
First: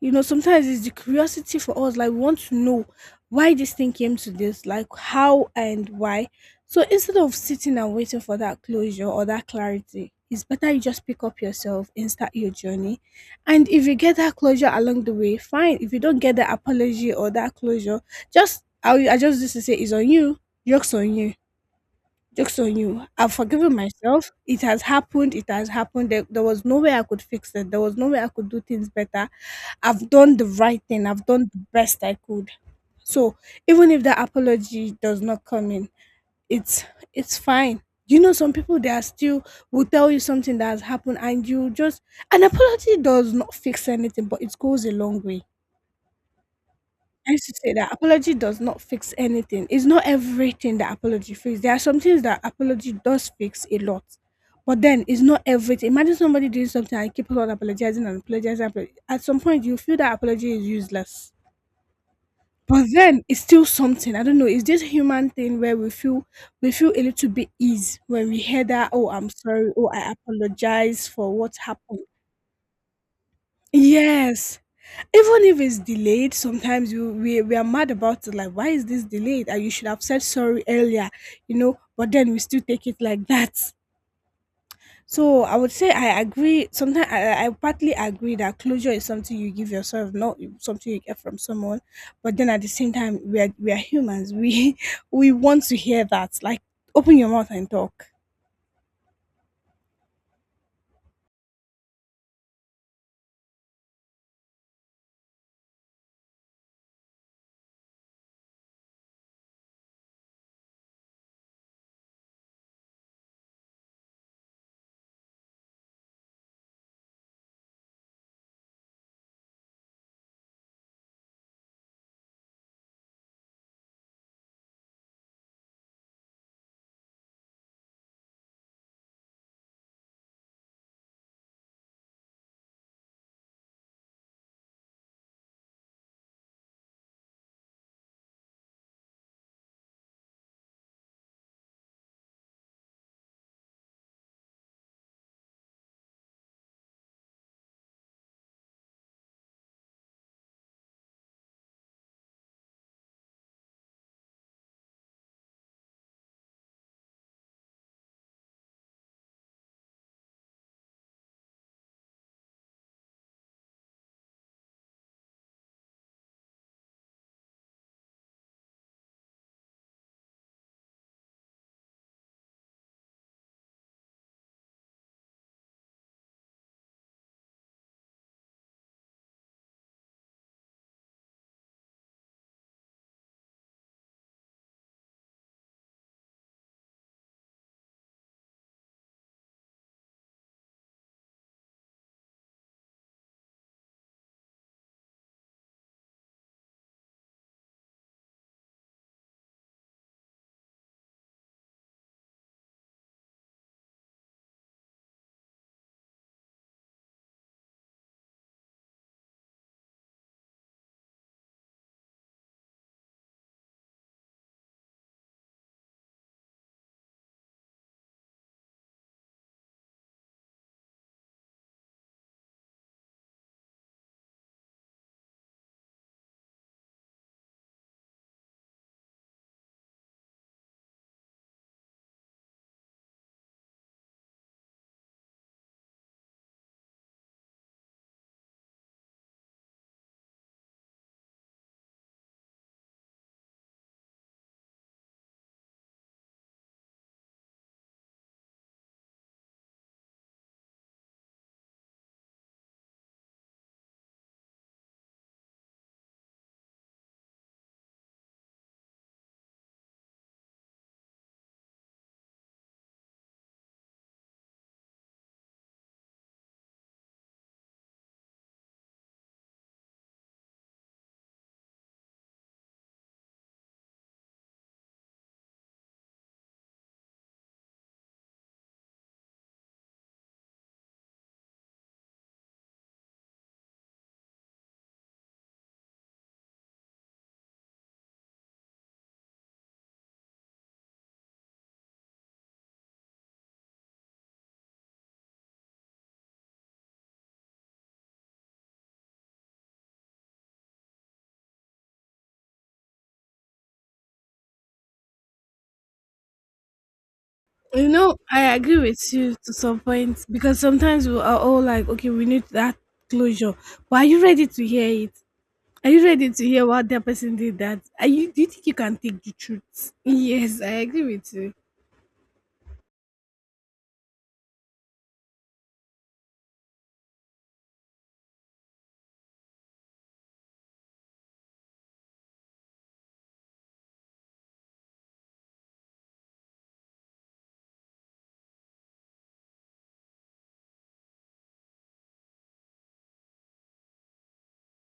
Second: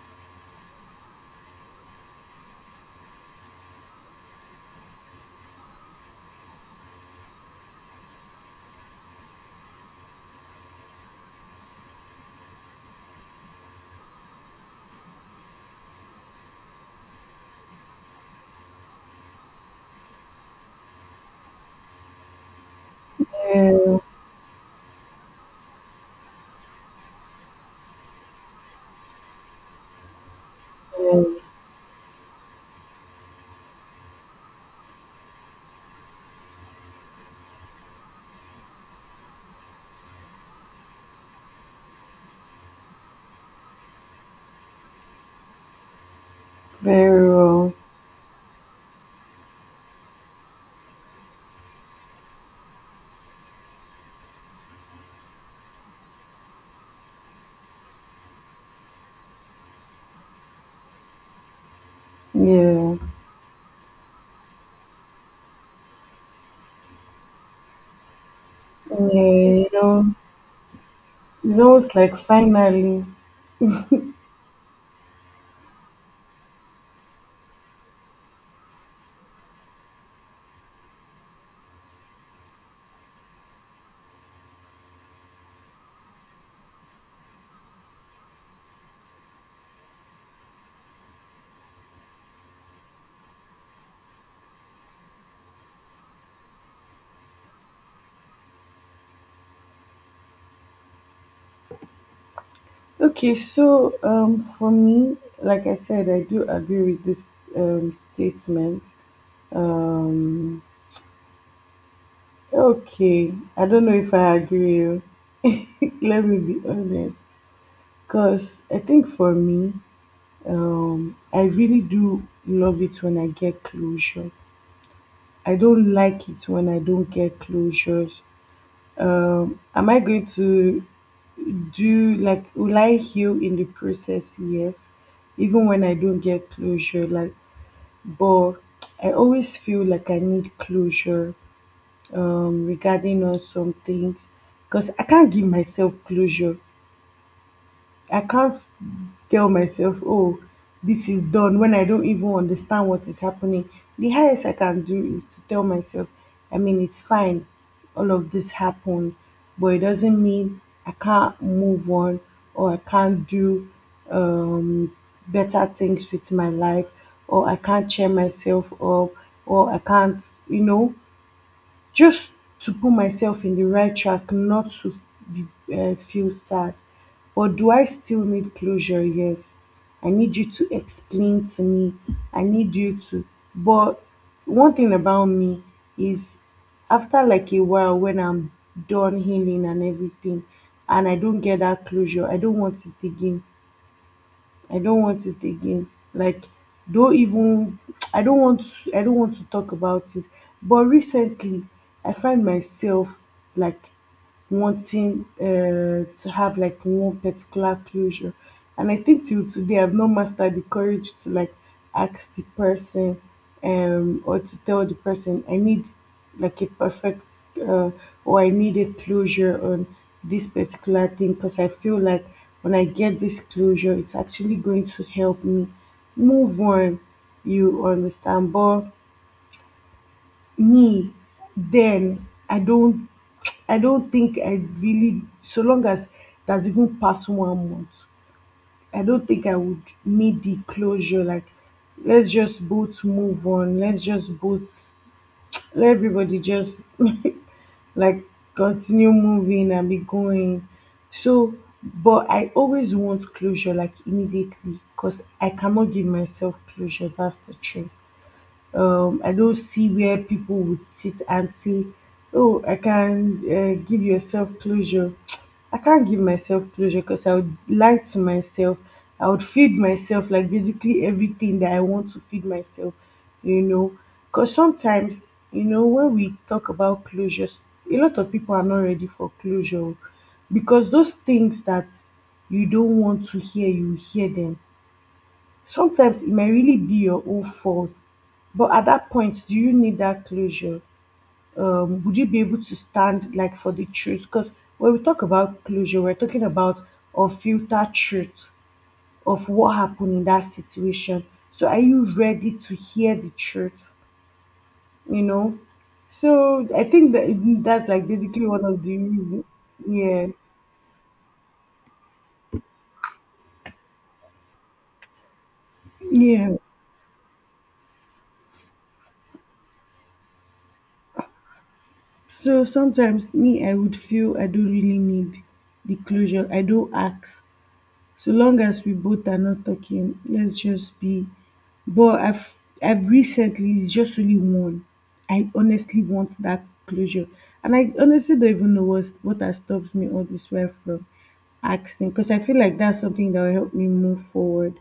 [SPEAKER 1] You know, sometimes it's the curiosity for us, like we want to know why this thing came to this, like, how and why. So instead of sitting and waiting for that closure or that clarity, it's better you just pick up yourself and start your journey. And if you get that closure along the way, fine. If you don't get the apology or that closure, just I just used to say, it's on you, jokes on you, jokes on you, I've forgiven myself. It has happened, it has happened, there was no way I could fix it, there was no way I could do things better. I've done the right thing.
[SPEAKER 2] Yeah.
[SPEAKER 1] I've done the best I could. So even if the apology does not come in, it's it's fine. You know, some people they are still, will tell you something that has happened, and you just, an apology does not fix anything, but it goes a long way.
[SPEAKER 2] Very
[SPEAKER 1] I used to say
[SPEAKER 2] well.
[SPEAKER 1] that apology does not fix anything. It's not everything that apology fixes. There are some things that apology does fix a lot, but then it's not everything. Imagine somebody doing something and keep on apologizing and apologizing. At some point, you feel that apology is useless. But
[SPEAKER 2] Yeah.
[SPEAKER 1] then it's still something, I don't know, it's this human thing where we feel, we feel a little bit ease when we hear that,
[SPEAKER 2] Yeah.
[SPEAKER 1] oh, I'm
[SPEAKER 2] You
[SPEAKER 1] sorry, oh, I
[SPEAKER 2] know,
[SPEAKER 1] apologize for what
[SPEAKER 2] it's almost
[SPEAKER 1] happened.
[SPEAKER 2] like finally.
[SPEAKER 1] Yes, even if it's delayed, sometimes we are mad about it, like, why is this delayed, and you should have said sorry earlier. You know, but then we still take it like that. So I would say I agree. Sometimes I partly agree that closure is something you give yourself, not something you get from someone. But then at the same time, we are humans. We <laughs> we want to hear that. Like, open your mouth and talk.
[SPEAKER 2] Okay, so for me, like I said, I do agree with this statement. Um okay. I don't know if I agree with you. <laughs> Let me be honest. Because I think for me, I really do love it when I get closure. I don't like it when I don't get closures. Am I going to do will I heal in the process? Yes, even when I don't get closure, like, but I always feel like I need closure regarding on some things because I can't give myself closure. I can't tell myself, oh, this is done when I don't even understand what is happening. The highest I can do is to tell myself, I mean, it's fine, all of this happened, but it doesn't mean I can't move on or I can't do um, better things with my life or I can't cheer myself up or I can't, just to put myself in the right track not to be feel sad. But do I still need closure? Yes, I need you to explain to me, I need you to, but one thing about me is after like a while when I'm done healing and everything and I don't get that closure, I don't want it again. I don't want it again. Like, don't even <tsk> I don't want I don't want to talk about it. But recently I find myself like wanting to have like one particular closure. And I think till today I've not mastered the courage to like ask the person or to tell the person I need like a perfect uh, or I need a closure on this particular thing because I feel like when I get this closure it's actually going to help me move on. You understand, but me then I don't <tsk> I don't think I really, so long as that's even past 1 month, I don't think I would need the closure. Like let's just both move on, let everybody just <laughs> like continue moving and be going. So but I always want closure like immediately because I cannot give myself closure. That's the truth. I don't see where people would sit and say, "Oh, I can give yourself closure." <tsk> I can't give myself closure because I would lie to myself. I would feed myself like basically everything that I want to feed myself, you know. Because sometimes, you know, when we talk about closures, a lot of people are not ready for closure because those things that you don't want to hear, you hear them. Sometimes it may really be your own fault, but at that point, do you need that closure? Would you be able to stand like for the truth? Because when we talk about closure, we're talking about unfiltered truth of what happened in that situation. So are you ready to hear the truth? You know? So I think that
[SPEAKER 1] You
[SPEAKER 2] that's like
[SPEAKER 1] know,
[SPEAKER 2] basically
[SPEAKER 1] I
[SPEAKER 2] one
[SPEAKER 1] agree
[SPEAKER 2] of the
[SPEAKER 1] with you
[SPEAKER 2] reasons.
[SPEAKER 1] to some point
[SPEAKER 2] Yeah.
[SPEAKER 1] because sometimes we are all like, okay, we need that closure. But are you ready to hear it? Are you ready to
[SPEAKER 2] Yeah.
[SPEAKER 1] hear what that person did that? Are you Do you think you can take the truth? <laughs> Yes, I agree with you.
[SPEAKER 2] So sometimes me, I would feel I don't really need the closure. I don't ask. So long as we both are not talking, let's just be. But I've recently, it's just only one. I honestly want that closure, and I honestly don't even know what has stopped me all this way from asking, because I feel like that's something that will help me move forward.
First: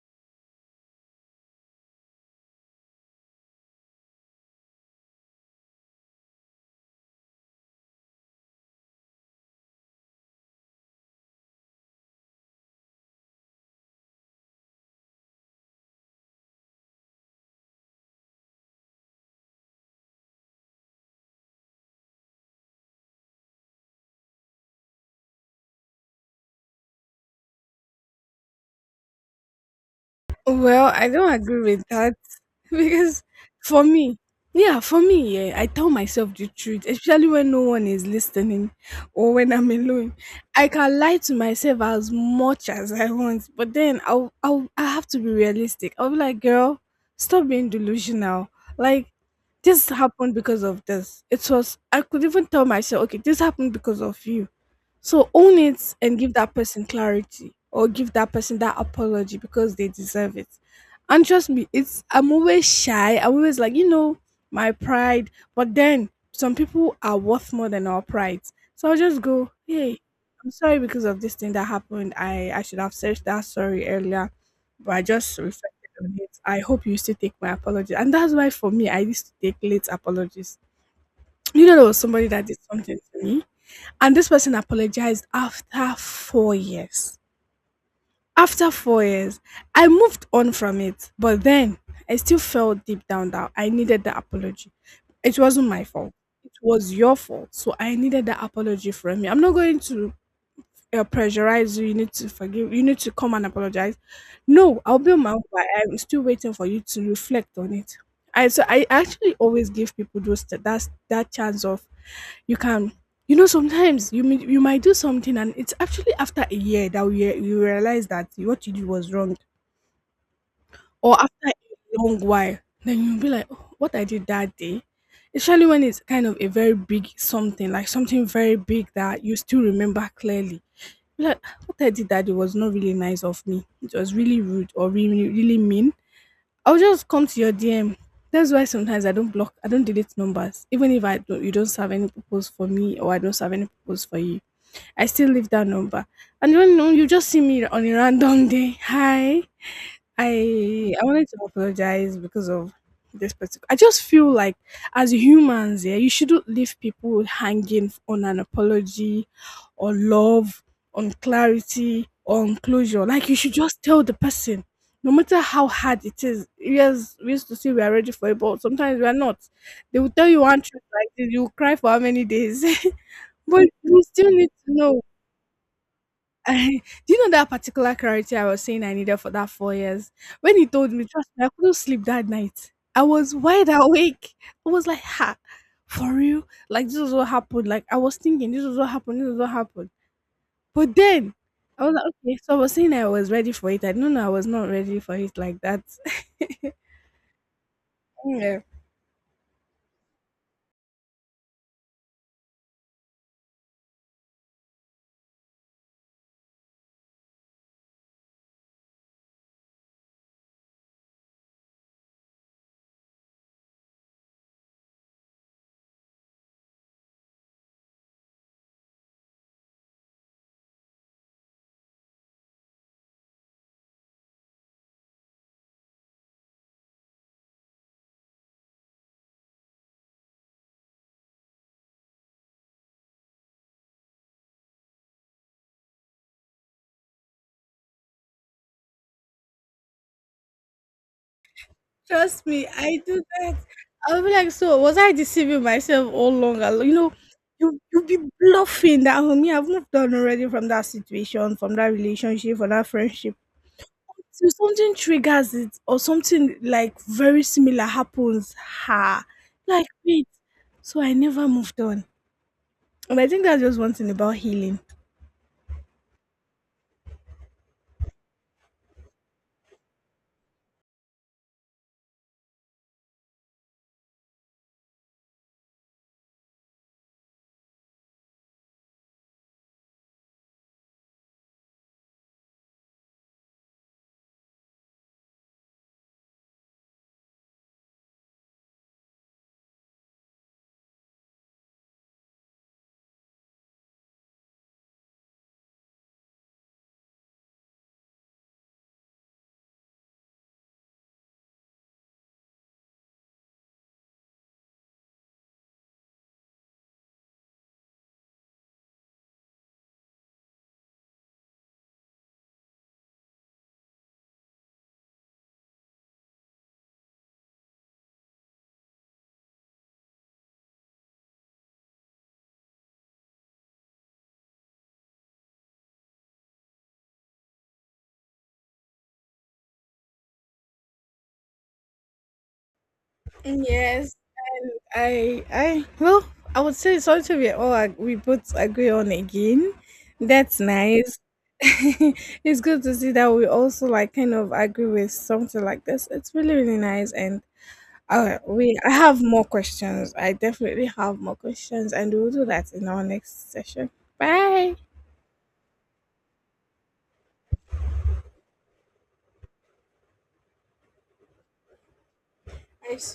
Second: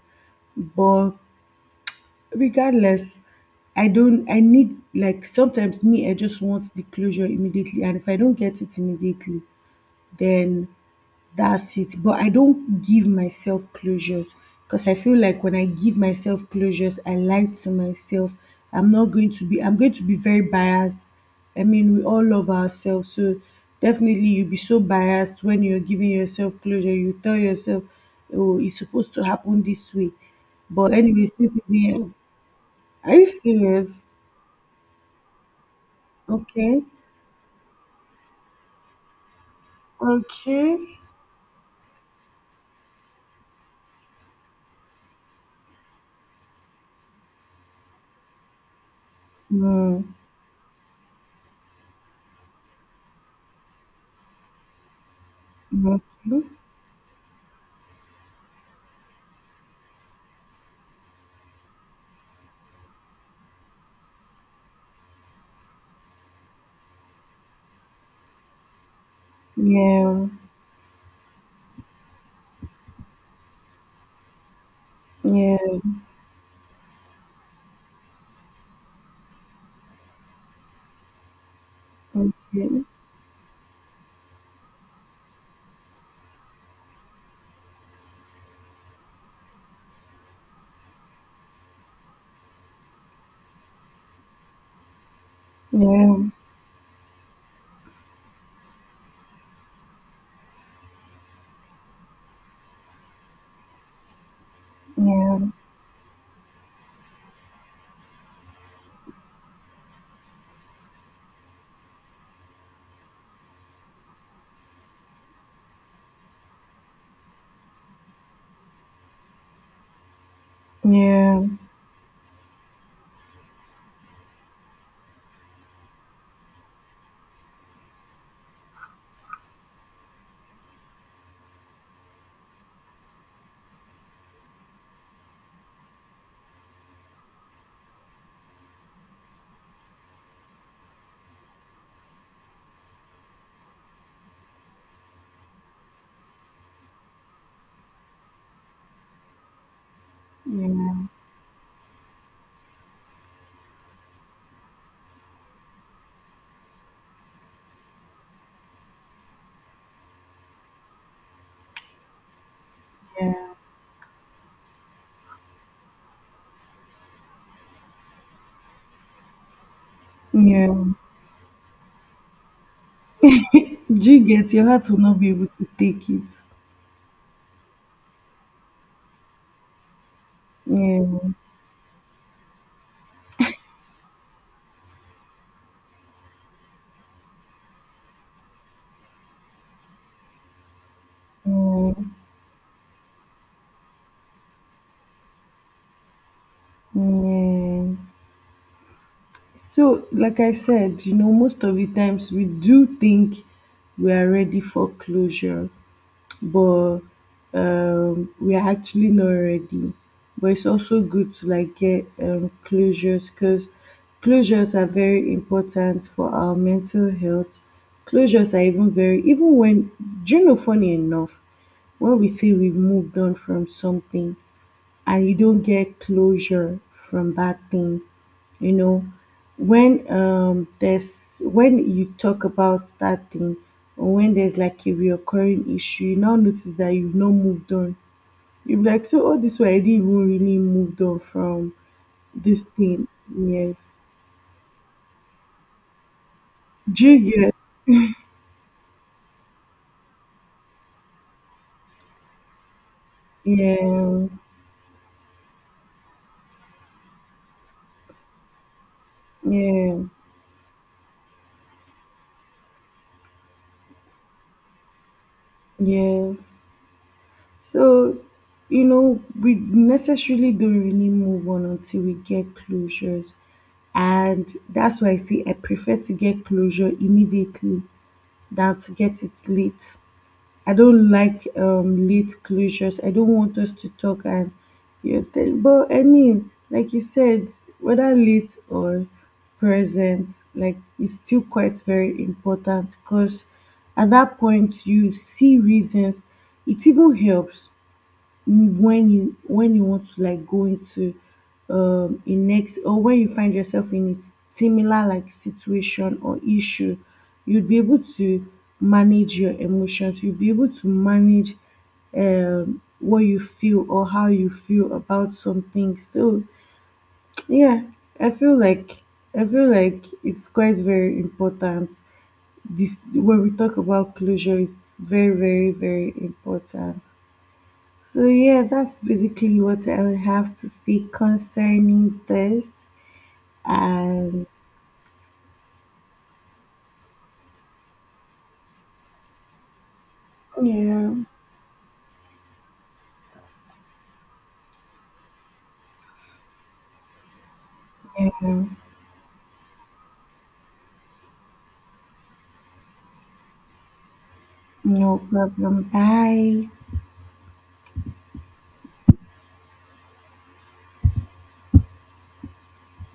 [SPEAKER 2] But regardless, I don't. I need, like sometimes me, I just want the closure immediately, and if I don't get it immediately, then that's it. But I don't give myself closures because I feel like when I give myself closures I lie to myself. I'm not going to be I'm going to be very biased. I mean, we all love ourselves, so definitely you'll be so biased when you're giving yourself closure. You tell yourself, oh, it's supposed to happen this way.
[SPEAKER 1] Well,
[SPEAKER 2] But
[SPEAKER 1] I
[SPEAKER 2] anyway,
[SPEAKER 1] don't
[SPEAKER 2] since
[SPEAKER 1] agree
[SPEAKER 2] it's
[SPEAKER 1] with
[SPEAKER 2] the end.
[SPEAKER 1] that <laughs>
[SPEAKER 2] Are
[SPEAKER 1] because
[SPEAKER 2] you
[SPEAKER 1] for
[SPEAKER 2] serious?
[SPEAKER 1] me, yeah, for me, yeah, I tell myself the
[SPEAKER 2] Okay.
[SPEAKER 1] truth, especially when no one is listening or when I'm alone. I
[SPEAKER 2] Okay.
[SPEAKER 1] can lie to myself as much as I want, but then I have to be realistic. I'll be like, girl, stop being delusional. Like, this
[SPEAKER 2] Mm,
[SPEAKER 1] happened because of this. It was, I could even tell myself, okay, this happened because of you, so own it
[SPEAKER 2] okay.
[SPEAKER 1] and give that person clarity or give that person that apology because they deserve it. And trust me, it's, I'm always shy, I'm always like, you know, my pride. But then some people are worth more than our pride. So I'll just go, hey,
[SPEAKER 2] Yeah.
[SPEAKER 1] I'm sorry because of this thing that happened. I should have said that sorry earlier, but I just
[SPEAKER 2] Yeah.
[SPEAKER 1] reflected on it. I hope you still take my apology. And that's why for me I used to take late apologies. You know, there was somebody that did
[SPEAKER 2] Okay.
[SPEAKER 1] something to me, and this person apologized after 4 years. After 4 years, I moved on from it. But then I still felt deep down that I needed the apology. It wasn't my fault,
[SPEAKER 2] Yeah.
[SPEAKER 1] it was your fault. So I needed the apology from you. I'm not going to pressurize you. You need to forgive, you need to come and apologize. No, I'll be on my
[SPEAKER 2] Yeah,
[SPEAKER 1] own, but I'm still waiting for you to reflect on it. I, so I actually always give people those, that that chance of, you can, you know, sometimes you might do something and it's actually after a year that you realize that what you did was wrong, or
[SPEAKER 2] yeah,
[SPEAKER 1] after a long while then you'll be like, oh, what I did that day, especially when it's kind of a very big something, like something very big that you still remember clearly. You're like, "Ah, what I did that day was not really nice of me, it was really rude or really really mean. I'll just come to your DM." That's why sometimes I don't block, I don't delete numbers, even if I don't, you don't serve any purpose for me or I don't serve any purpose for you. I still leave that number. And you know, you just see me on a random day, hi, I
[SPEAKER 2] yeah,
[SPEAKER 1] I wanted to apologize because of this particular. I just feel like as humans, yeah, you shouldn't leave people hanging on an apology, or love, on clarity, or on closure. Like, you should just tell the person. No matter how hard it is, yes, we used to say we are ready for it, but sometimes we are not. They will tell you one
[SPEAKER 2] yeah.
[SPEAKER 1] truth like this, you will cry for how many days? <laughs> But you
[SPEAKER 2] Do you
[SPEAKER 1] still need
[SPEAKER 2] get, your
[SPEAKER 1] to
[SPEAKER 2] heart will
[SPEAKER 1] know.
[SPEAKER 2] not be able to take it.
[SPEAKER 1] <laughs> Do you know that particular clarity I was saying I needed for that 4 years? When he told
[SPEAKER 2] Yeah,
[SPEAKER 1] me, trust me, I couldn't sleep that night. I was wide awake. I was like, ha, for real? Like, this is what happened. Like I was thinking, this is what happened, this is what happened. But then I
[SPEAKER 2] yeah,
[SPEAKER 1] was like, okay. So I was saying I was ready for it, I didn't know I was not ready for it like that. <laughs>
[SPEAKER 2] yeah.
[SPEAKER 1] Yeah.
[SPEAKER 2] So, like I said, most of the times we do think we are ready for closure, but we are actually not ready. But it's also good to like get closures because closures are very important for our mental health. Closures are even very, even when, do you know, funny enough, when we say we've moved on from something and you don't get closure from that thing, you know, when there's when you talk about that thing, or when there's like a reoccurring issue, you now notice that you've not moved on. You'll be like, so all this while I didn't even really moved on from
[SPEAKER 1] Trust
[SPEAKER 2] this
[SPEAKER 1] me, I
[SPEAKER 2] thing.
[SPEAKER 1] do that.
[SPEAKER 2] Yes.
[SPEAKER 1] I'll be like, so was I deceiving myself all along? I'll- You
[SPEAKER 2] Do
[SPEAKER 1] know,
[SPEAKER 2] you get?
[SPEAKER 1] you be bluffing that homie, I've moved on already from that situation, from that relationship, from that friendship.
[SPEAKER 2] Yeah.
[SPEAKER 1] So something triggers it, or something like very similar happens. Ha, like,
[SPEAKER 2] Yeah.
[SPEAKER 1] wait. So I never moved on, and I think that's just one thing about healing.
[SPEAKER 2] Yes. So, we necessarily don't really move on until we get closures. And that's why I say I prefer to get closure immediately than to get it late. I don't like late closures. I don't want us to talk and but I mean, like you said, whether late or present, like it's still quite very important because at that point you see reasons. It even helps when you want to like go into a next, or when you find yourself in a similar like situation or issue, you'd be able to manage your emotions, you'd be able to manage what you feel or how you feel about something. So yeah, i feel like I feel like it's quite very important. This When we talk about closure, it's very very very important. So yeah, that's basically what I would have to say concerning this.
[SPEAKER 1] Yes,
[SPEAKER 2] And
[SPEAKER 1] and well, I would say something we all we both agree on again. That's
[SPEAKER 2] yeah.
[SPEAKER 1] nice. <laughs> It's good to see that we also like kind of agree with something like this. It's really really nice, and
[SPEAKER 2] Yeah,
[SPEAKER 1] we I have more questions. I definitely have more questions, and we'll do that in our next session. Bye.
[SPEAKER 2] no problem. Bye.
[SPEAKER 1] I swear.